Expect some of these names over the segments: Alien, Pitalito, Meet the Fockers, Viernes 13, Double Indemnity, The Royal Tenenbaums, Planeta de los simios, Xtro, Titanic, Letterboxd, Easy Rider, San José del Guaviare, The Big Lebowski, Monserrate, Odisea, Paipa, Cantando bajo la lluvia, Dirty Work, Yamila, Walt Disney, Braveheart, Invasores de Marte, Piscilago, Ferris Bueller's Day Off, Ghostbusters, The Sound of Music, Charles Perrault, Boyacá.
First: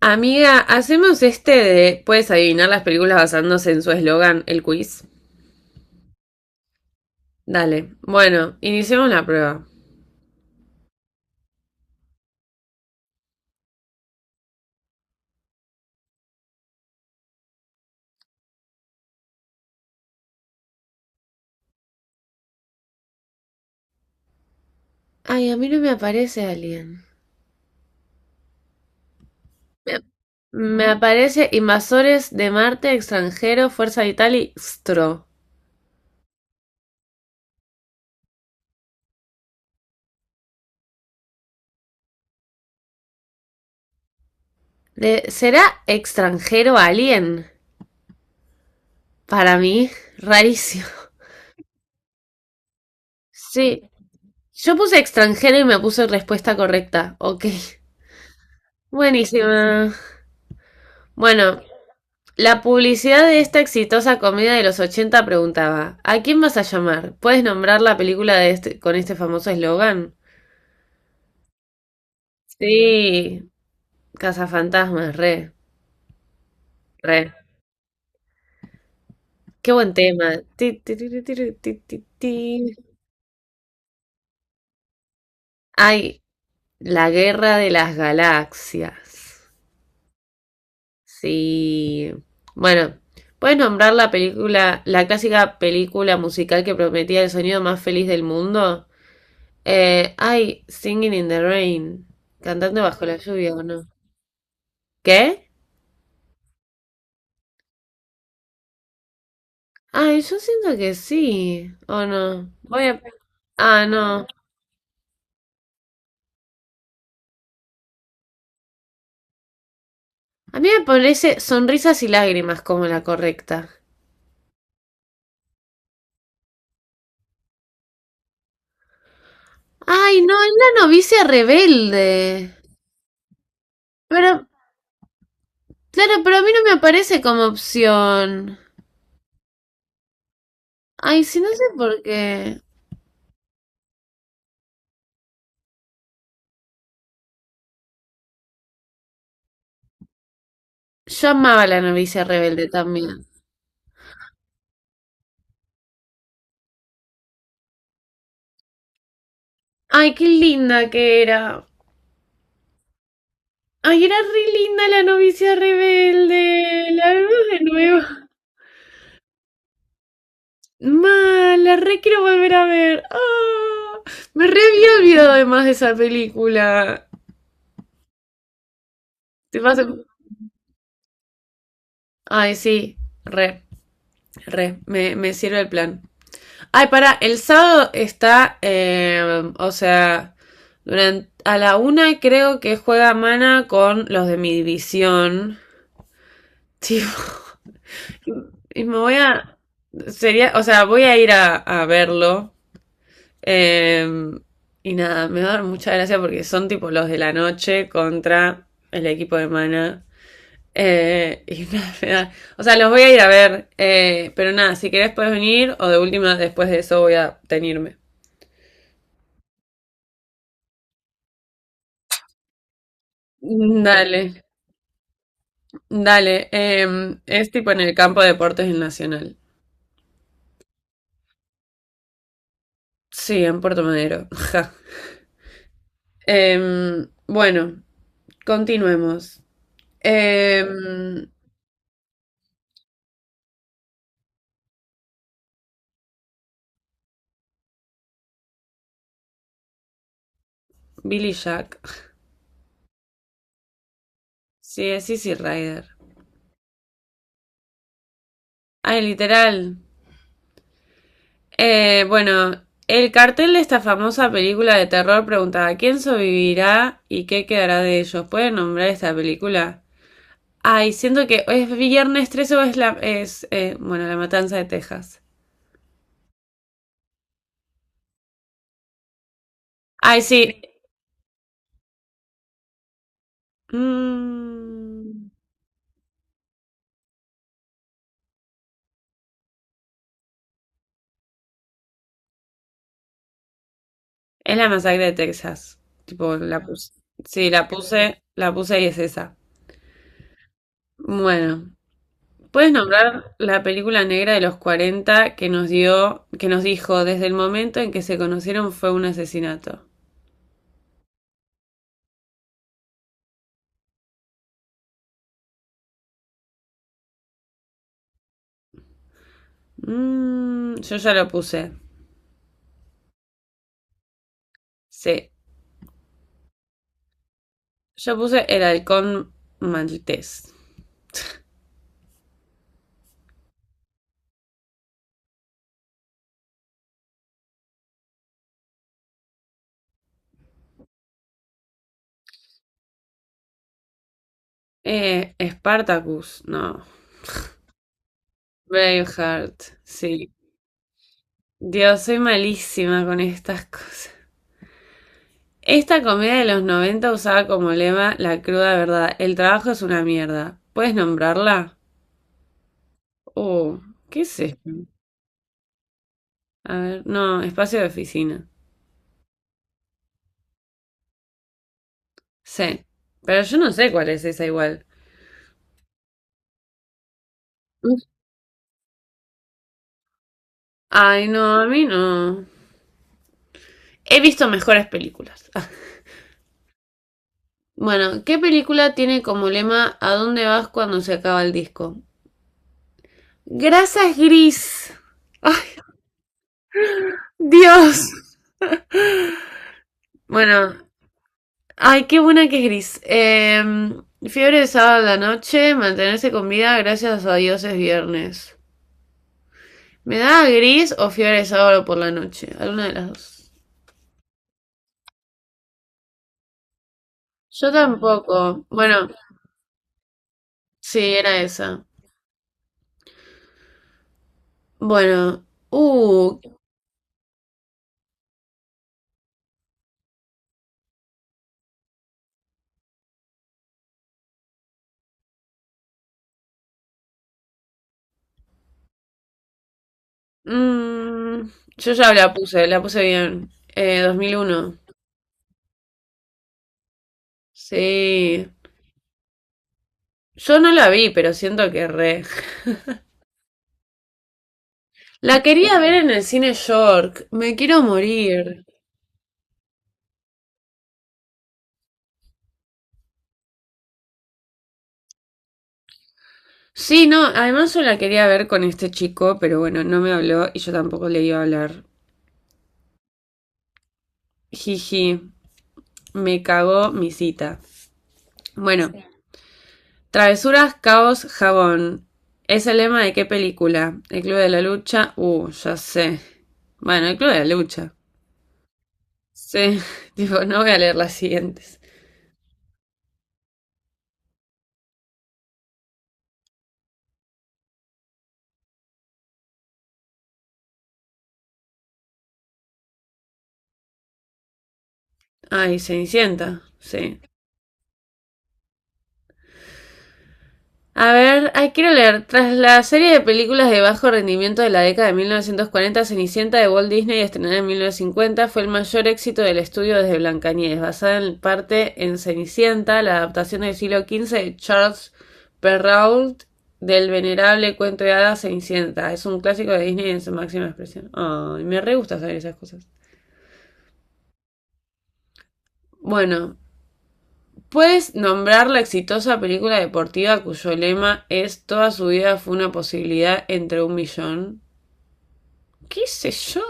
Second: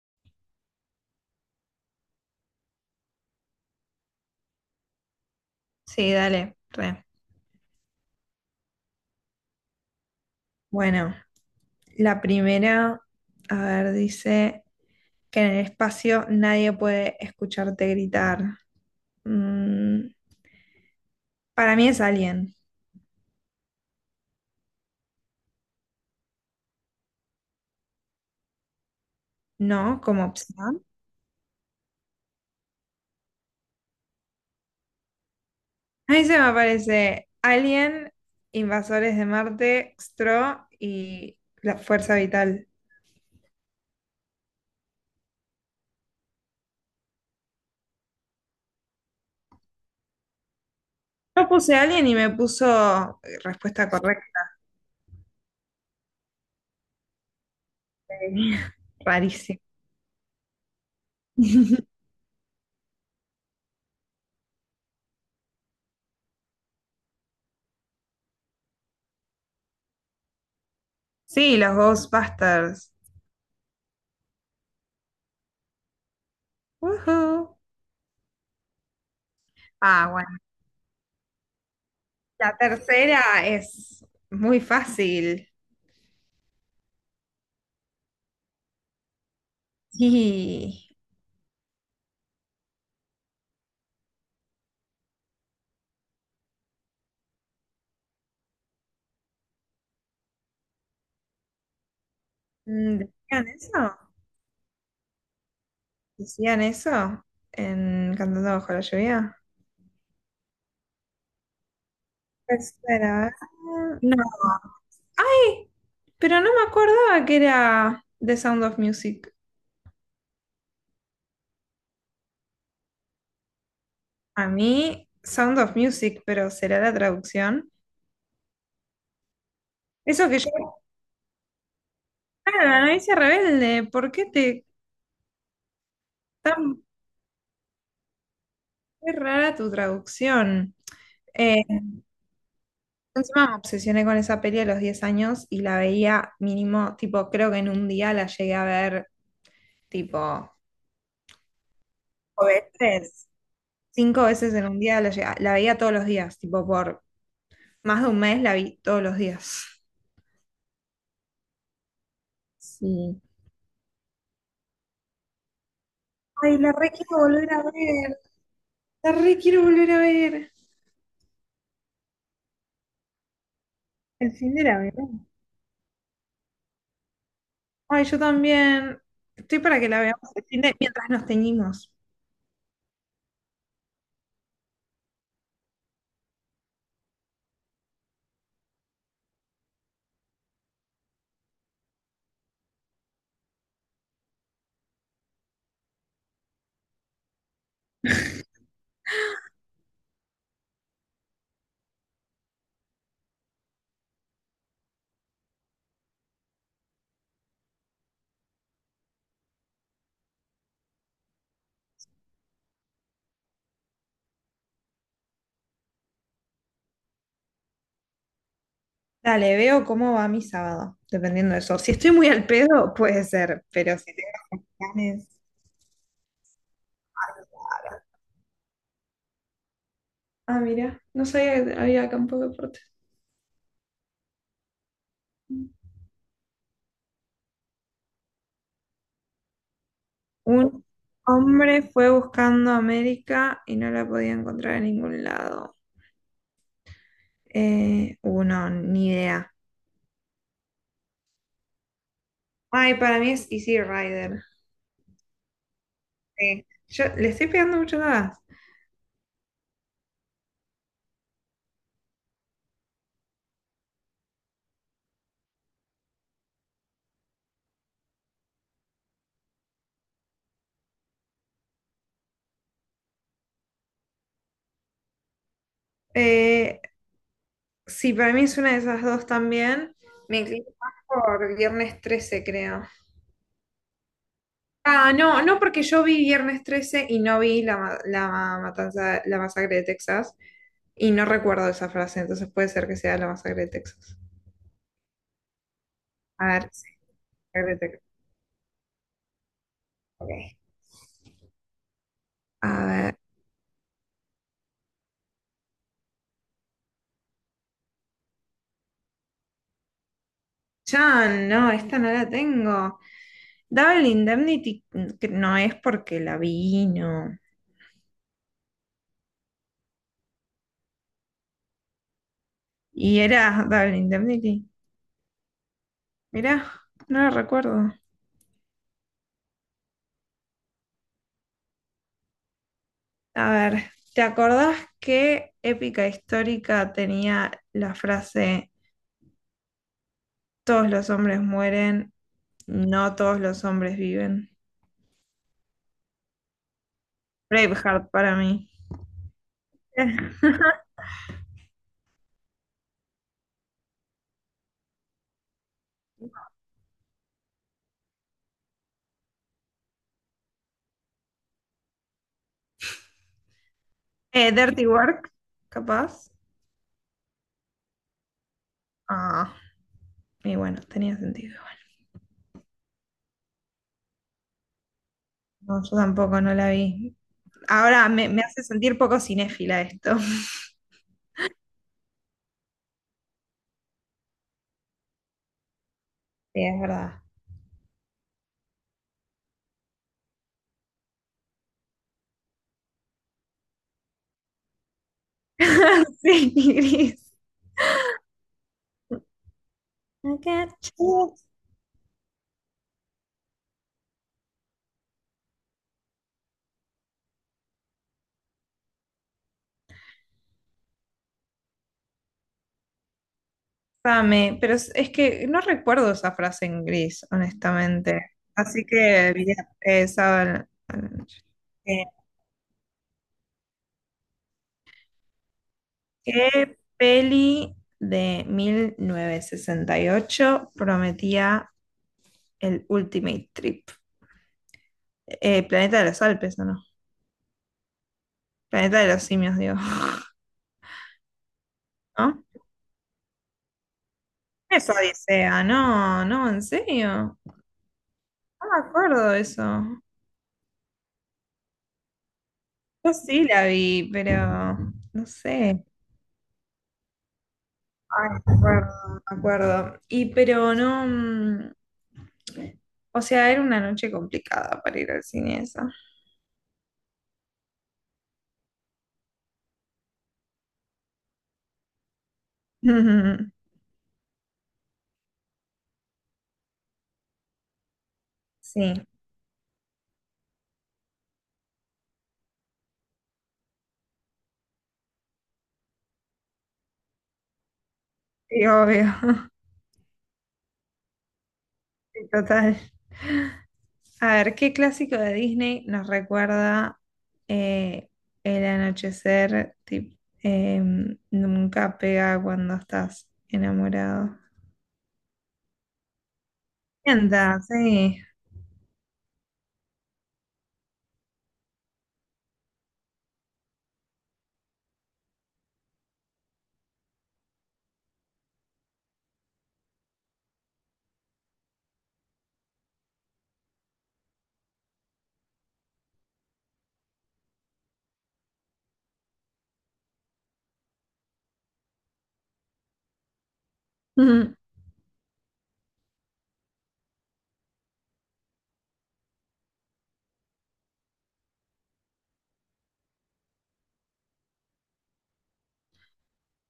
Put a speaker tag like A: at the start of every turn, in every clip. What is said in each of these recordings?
A: Amiga, hacemos este de puedes adivinar las películas basándose en su eslogan, el quiz.
B: Sí, dale, re.
A: Dale. Bueno, iniciemos la prueba.
B: Bueno, la primera, a ver, dice que en el espacio nadie puede escucharte gritar. Mm, para mí es Alien,
A: Ay, a mí no me aparece alien. Me,
B: ¿no? Como opción.
A: me aparece Invasores de Marte, Extranjero, Fuerza Vital y Stro.
B: Ahí se me aparece Alien, Invasores de Marte, Xtro y la Fuerza Vital.
A: ¿Será extranjero alien? Para mí, rarísimo.
B: Yo puse Alien y me puso
A: Sí.
B: respuesta correcta.
A: Yo puse extranjero y me puse respuesta correcta. Ok.
B: Sí. Rarísimo.
A: Buenísima. Bueno, la publicidad de esta exitosa comedia de los 80 preguntaba: ¿A quién vas a llamar? ¿Puedes nombrar la película de con este famoso eslogan?
B: Sí, los Ghostbusters.
A: Sí, Cazafantasmas, re, re.
B: Ujú.
A: Qué buen
B: Ah, bueno.
A: tema. Ti, ti, ti, ti, ti, ti, ti,
B: La
A: ti.
B: tercera es muy fácil.
A: Ay, la guerra de las galaxias.
B: Sí.
A: Sí. Bueno, ¿puedes nombrar la película, la clásica película musical que prometía el sonido más feliz del mundo? Ay, Singing in the Rain. Cantando bajo la
B: ¿Decían
A: lluvia, ¿o no?
B: eso?
A: ¿Qué?
B: ¿Decían eso? En Cantando bajo la lluvia.
A: Ay, yo siento que sí. ¿O no? Voy a...
B: Tercera. ¿Eh?
A: Ah,
B: No.
A: no.
B: ¡Ay! Pero no me acordaba que era The Sound of Music.
A: A mí me parece Sonrisas y Lágrimas como la correcta.
B: A mí, Sound of Music, pero será la traducción.
A: Ay,
B: Eso
A: no,
B: que
A: es
B: yo.
A: la novicia rebelde.
B: Claro, la novicia rebelde. ¿Por qué
A: Pero,
B: te
A: claro, pero a mí no me
B: tan
A: aparece como opción.
B: qué rara tu traducción?
A: Ay, sí, no
B: Eh,
A: sé por qué.
B: Encima me obsesioné con esa peli a los 10 años y la veía mínimo, tipo, creo que en un día la llegué a ver, tipo,
A: Yo amaba la novicia
B: o
A: rebelde también.
B: veces, cinco veces en un día la veía todos los días, tipo, por más de un mes la vi todos los días.
A: Ay, qué linda que era.
B: Sí.
A: Ay, era re linda la novicia
B: Ay, la re
A: rebelde. La
B: quiero
A: vemos
B: volver
A: de
B: a
A: nuevo.
B: ver, la re quiero volver a ver.
A: Mal, la re quiero volver a ver. Ah,
B: El
A: me
B: fin
A: re
B: de la
A: había
B: veré.
A: olvidado además de esa película.
B: Ay, yo también. Estoy
A: Te vas
B: para
A: a-
B: que la veamos mientras nos teñimos.
A: Ay, sí, re, re, me sirve el plan. Ay, pará, el sábado está, o sea, durante a la una creo que juega Mana con los de mi división. Tipo, y me voy a, sería, o sea, voy a ir a verlo. Eh, y nada, me va a dar mucha gracia porque son tipo los de la noche contra el equipo de Mana. Y nada, o sea, los voy a ir a ver. Pero nada, si querés puedes venir o de última, después de eso voy a tenirme.
B: Dale, veo cómo va mi sábado, dependiendo de eso. Si estoy muy al pedo, puede ser, pero si
A: Dale,
B: tengo planes.
A: dale. Es tipo en el campo de deportes del Nacional.
B: Ah, mira, no sabía que había campo de deportes.
A: Sí, en Puerto Madero. Ja. Bueno, continuemos.
B: Un
A: Em,
B: hombre fue buscando América y no la podía encontrar en ningún lado. Uno, ni idea.
A: Billy Jack.
B: Ay, para mí es Easy Rider.
A: Sí, es Easy Rider.
B: Sí. Yo le estoy pegando mucho más.
A: Ay, literal. Bueno, el cartel de esta famosa película de terror preguntaba quién sobrevivirá y qué quedará de ellos. ¿Pueden nombrar esta película? Ay, siento que es Viernes 13 o es la... es, bueno, La Matanza de Texas.
B: Eh, sí, para mí es una de esas dos también.
A: Ay,
B: Me
A: sí.
B: inclino más por Viernes 13, creo. Ah,
A: Mm,
B: no, no, porque yo vi Viernes 13 y no vi la matanza, la masacre de Texas y no recuerdo esa frase, entonces puede ser que sea la masacre de Texas.
A: es la masacre de Texas. Tipo,
B: A
A: la
B: ver, sí,
A: puse. Sí,
B: masacre de Texas.
A: la puse y es esa.
B: Ok.
A: Bueno,
B: A
A: ¿puedes
B: ver,
A: nombrar la película negra de los 40 que nos dio, que nos dijo desde el momento en que se conocieron fue un asesinato?
B: ya no, esta no la tengo. Double Indemnity, que no es porque la vi, no.
A: Mm, yo ya lo puse.
B: Y era Double Indemnity.
A: Sí.
B: Mirá, no la recuerdo.
A: Yo puse el halcón maltés.
B: A ver, ¿te acordás que Épica Histórica tenía la frase todos los hombres mueren? No todos los hombres viven.
A: Spartacus, no.
B: Braveheart para mí.
A: Braveheart, sí. Dios, soy malísima con estas cosas. Esta comedia de los 90 usaba como lema la cruda verdad. El trabajo es una mierda. ¿Puedes nombrarla? Oh, ¿qué es esto?
B: Dirty Work, capaz.
A: A ver, no, espacio de oficina.
B: Ah, y bueno, tenía sentido.
A: Sí. Pero yo no sé cuál es esa igual.
B: No, yo tampoco no la vi. Ahora me hace sentir poco cinéfila esto.
A: Ay, no, a mí no. He visto mejores películas.
B: Sí, es verdad.
A: Bueno, ¿qué película tiene como lema ¿a dónde vas cuando se acaba el disco? Grasa es gris. ¡Ay,
B: Sí, gris.
A: Dios!
B: I
A: Bueno,
B: got you.
A: ay, qué buena que es gris. Fiebre de sábado a la noche, mantenerse con vida gracias a Dios es viernes. ¿Me da gris o fiebre de sábado por la noche? Alguna de las dos.
B: Dame, pero es que no recuerdo esa frase en gris,
A: Yo
B: honestamente.
A: tampoco.
B: Así
A: Bueno,
B: que, bien, saben,
A: sí, era esa.
B: eh,
A: Bueno,
B: ¿qué peli de 1968 prometía el Ultimate Trip? Planeta de los Alpes, ¿o no? Planeta de los simios, digo.
A: mm, yo ya
B: ¿No?
A: la puse bien. 2001.
B: Es Odisea, no, no, en serio.
A: Sí.
B: No me acuerdo de eso.
A: Yo no la vi, pero siento que re.
B: Yo sí la vi, pero no
A: La quería
B: sé.
A: ver en el cine York. Me quiero
B: Ay, me
A: morir.
B: acuerdo, me acuerdo. Y pero no. O sea, era una noche complicada para ir al cine esa.
A: Sí, no, además yo la quería ver con este chico, pero bueno, no me habló y yo tampoco le iba a hablar. Jiji, me cagó mi cita. Bueno,
B: Sí,
A: sí. Travesuras, caos, jabón. ¿Es el lema de qué película? ¿El Club de la Lucha? Ya sé. Bueno, el Club de la Lucha.
B: sí, obvio.
A: Sí, digo, no voy a leer las siguientes.
B: Sí, total. A ver, ¿qué clásico de Disney nos recuerda eh, el anochecer? Nunca pega cuando estás enamorado.
A: Ay, Cenicienta, sí.
B: Sienta, sí.
A: A ver, hay quiero leer. Tras la serie de películas de bajo rendimiento de la década de 1940, Cenicienta de Walt Disney, estrenada en 1950, fue el mayor éxito del estudio desde Blancanieves, basada en parte en Cenicienta, la adaptación del siglo XV de Charles Perrault del venerable cuento de hadas Cenicienta. Es un clásico de Disney en su máxima expresión. Ay, oh, me re gusta saber esas cosas.
B: Ujú.
A: Bueno, puedes nombrar la exitosa película deportiva cuyo lema es toda su vida fue una posibilidad entre un millón. ¿Qué sé yo?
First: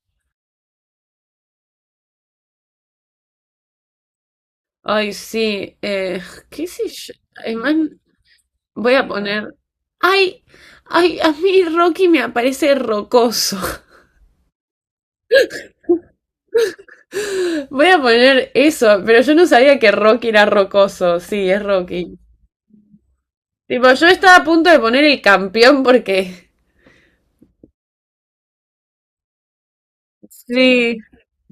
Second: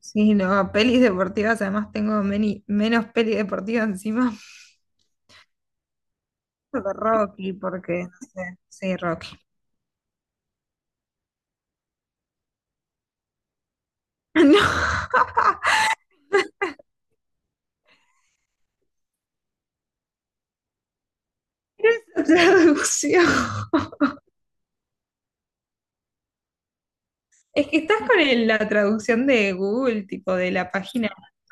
B: Sí, no, pelis deportivas, además tengo menos pelis deportivas encima
A: Ay, sí. ¿Qué sé
B: de
A: yo?
B: Rocky,
A: Ay, man,
B: porque, no sé,
A: voy
B: sí,
A: a
B: Rocky.
A: poner... Ay, ay, a mí Rocky me aparece rocoso. Voy a poner eso, pero yo no sabía que Rocky era rocoso. Sí, es Rocky.
B: No, traducción.
A: Tipo, yo estaba a punto de poner el campeón porque...
B: Es que estás con la traducción de Google, tipo de la
A: Sí.
B: página.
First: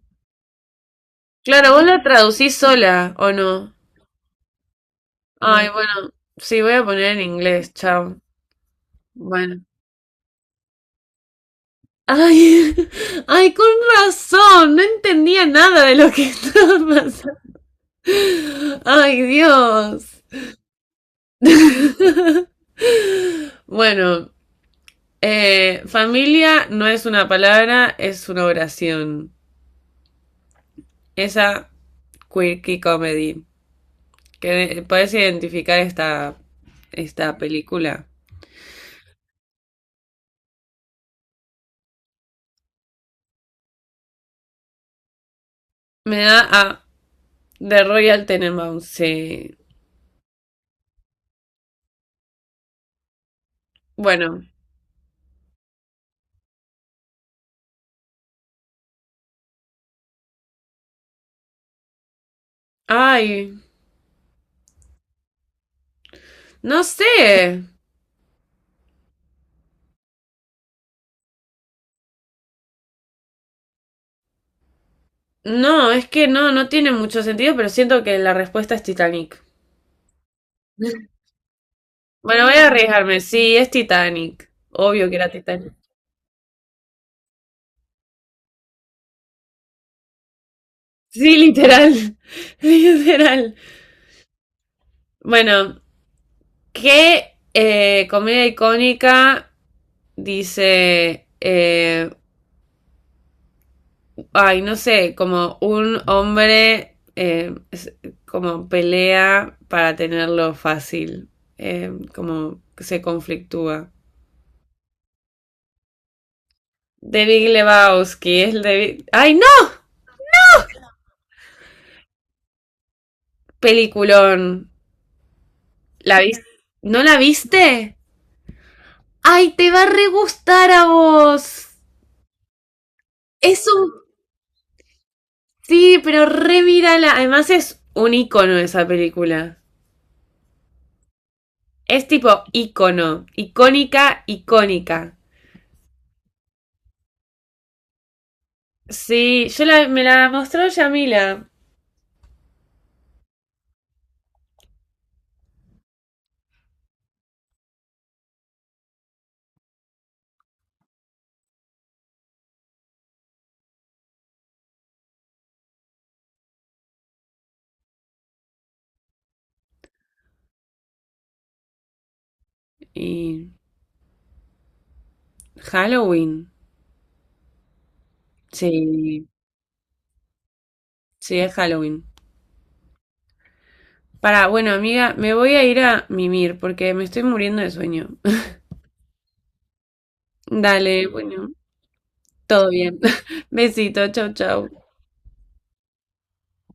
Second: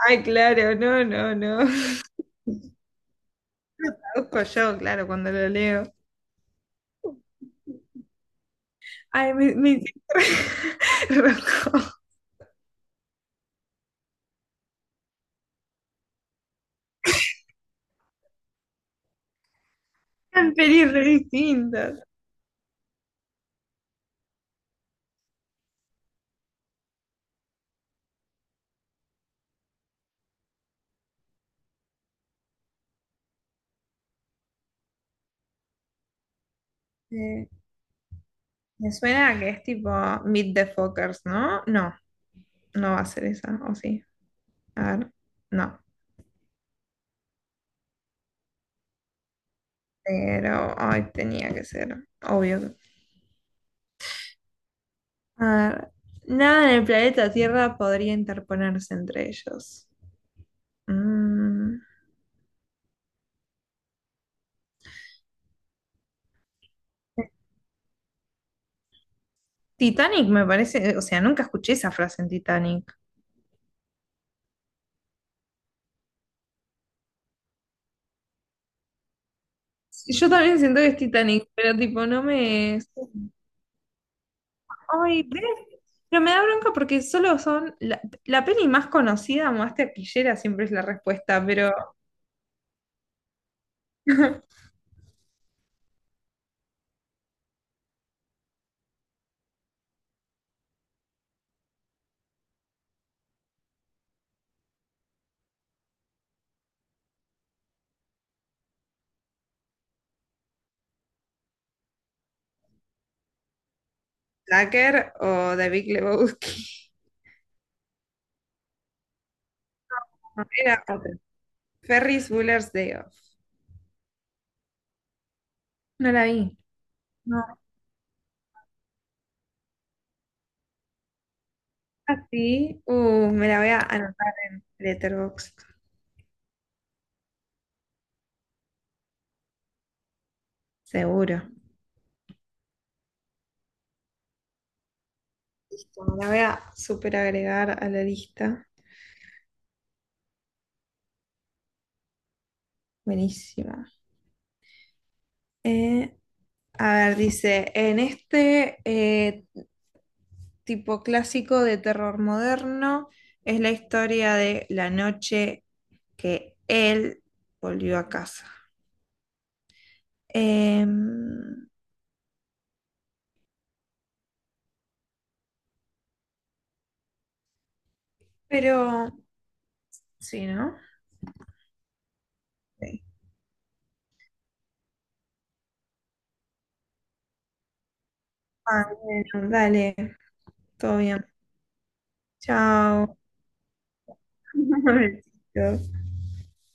B: Ay, claro, no, no, no.
A: Claro, vos la traducís sola, ¿o no?
B: Traduzco yo, claro, cuando lo
A: Ay,
B: leo.
A: bueno, sí, voy a poner en inglés, chao.
B: Ay, me,
A: Bueno.
B: me rojo.
A: Ay, ay, con razón, no entendía nada de lo que estaba pasando. Ay, Dios.
B: Tan pelis re distintas.
A: Bueno, familia no es una palabra, es una oración. Esa quirky comedy. Que puedes identificar esta
B: Eh,
A: película.
B: Me suena a que es tipo Meet the Fockers, ¿no? No, no va a ser esa, ¿o sí? A ver, no.
A: Me da a The Royal Tenenbaums, sí.
B: Pero, ay, tenía que ser, obvio.
A: Bueno,
B: A ver, nada en el planeta Tierra podría interponerse entre ellos. Mm.
A: ay, no sé.
B: Titanic me parece, o sea, nunca escuché esa frase en Titanic.
A: No, es que no, no tiene mucho sentido, pero siento que la respuesta es Titanic.
B: Yo también siento que es Titanic, pero tipo, no
A: Bueno, voy a
B: me...
A: arriesgarme. Sí, es Titanic. Obvio que
B: Ay,
A: era
B: ¿ves?
A: Titanic.
B: Pero me da bronca porque solo son... La peli más conocida, más taquillera, siempre es la
A: Sí,
B: respuesta, pero
A: literal. Literal. Bueno, ¿qué comedia icónica dice, ay, no sé, como un hombre como pelea para tenerlo fácil, como que se conflictúa?
B: Tucker o The Big Lebowski.
A: The Big Lebowski, es el de... Ay, no.
B: No, era otra. Ferris Bueller's Day Off.
A: Peliculón.
B: No
A: ¿La
B: la
A: viste?
B: vi.
A: ¿No la
B: No,
A: viste? ¡Ay, te va a re gustar a vos!
B: así. Me la
A: Es
B: voy a
A: un.
B: anotar en Letterboxd,
A: Sí, pero re mírala. Además, es un icono esa película.
B: seguro.
A: Es tipo icono. Icónica, icónica.
B: Listo, me la voy a super agregar a la lista.
A: Sí, me la mostró Yamila.
B: Buenísima. Eh, a ver, dice, en este tipo clásico de terror moderno es la historia de la noche que él volvió a casa. Em,
A: Y. Halloween.
B: pero,
A: Sí,
B: sí, ¿no?
A: sí, es Halloween.
B: Sí.
A: Para, bueno, amiga, me voy a ir a mimir porque me estoy muriendo de sueño.
B: Ah, bueno, dale, todo
A: Dale,
B: bien.
A: bueno, todo bien.
B: Chao.
A: Besito, chau, chau.
B: Besitos.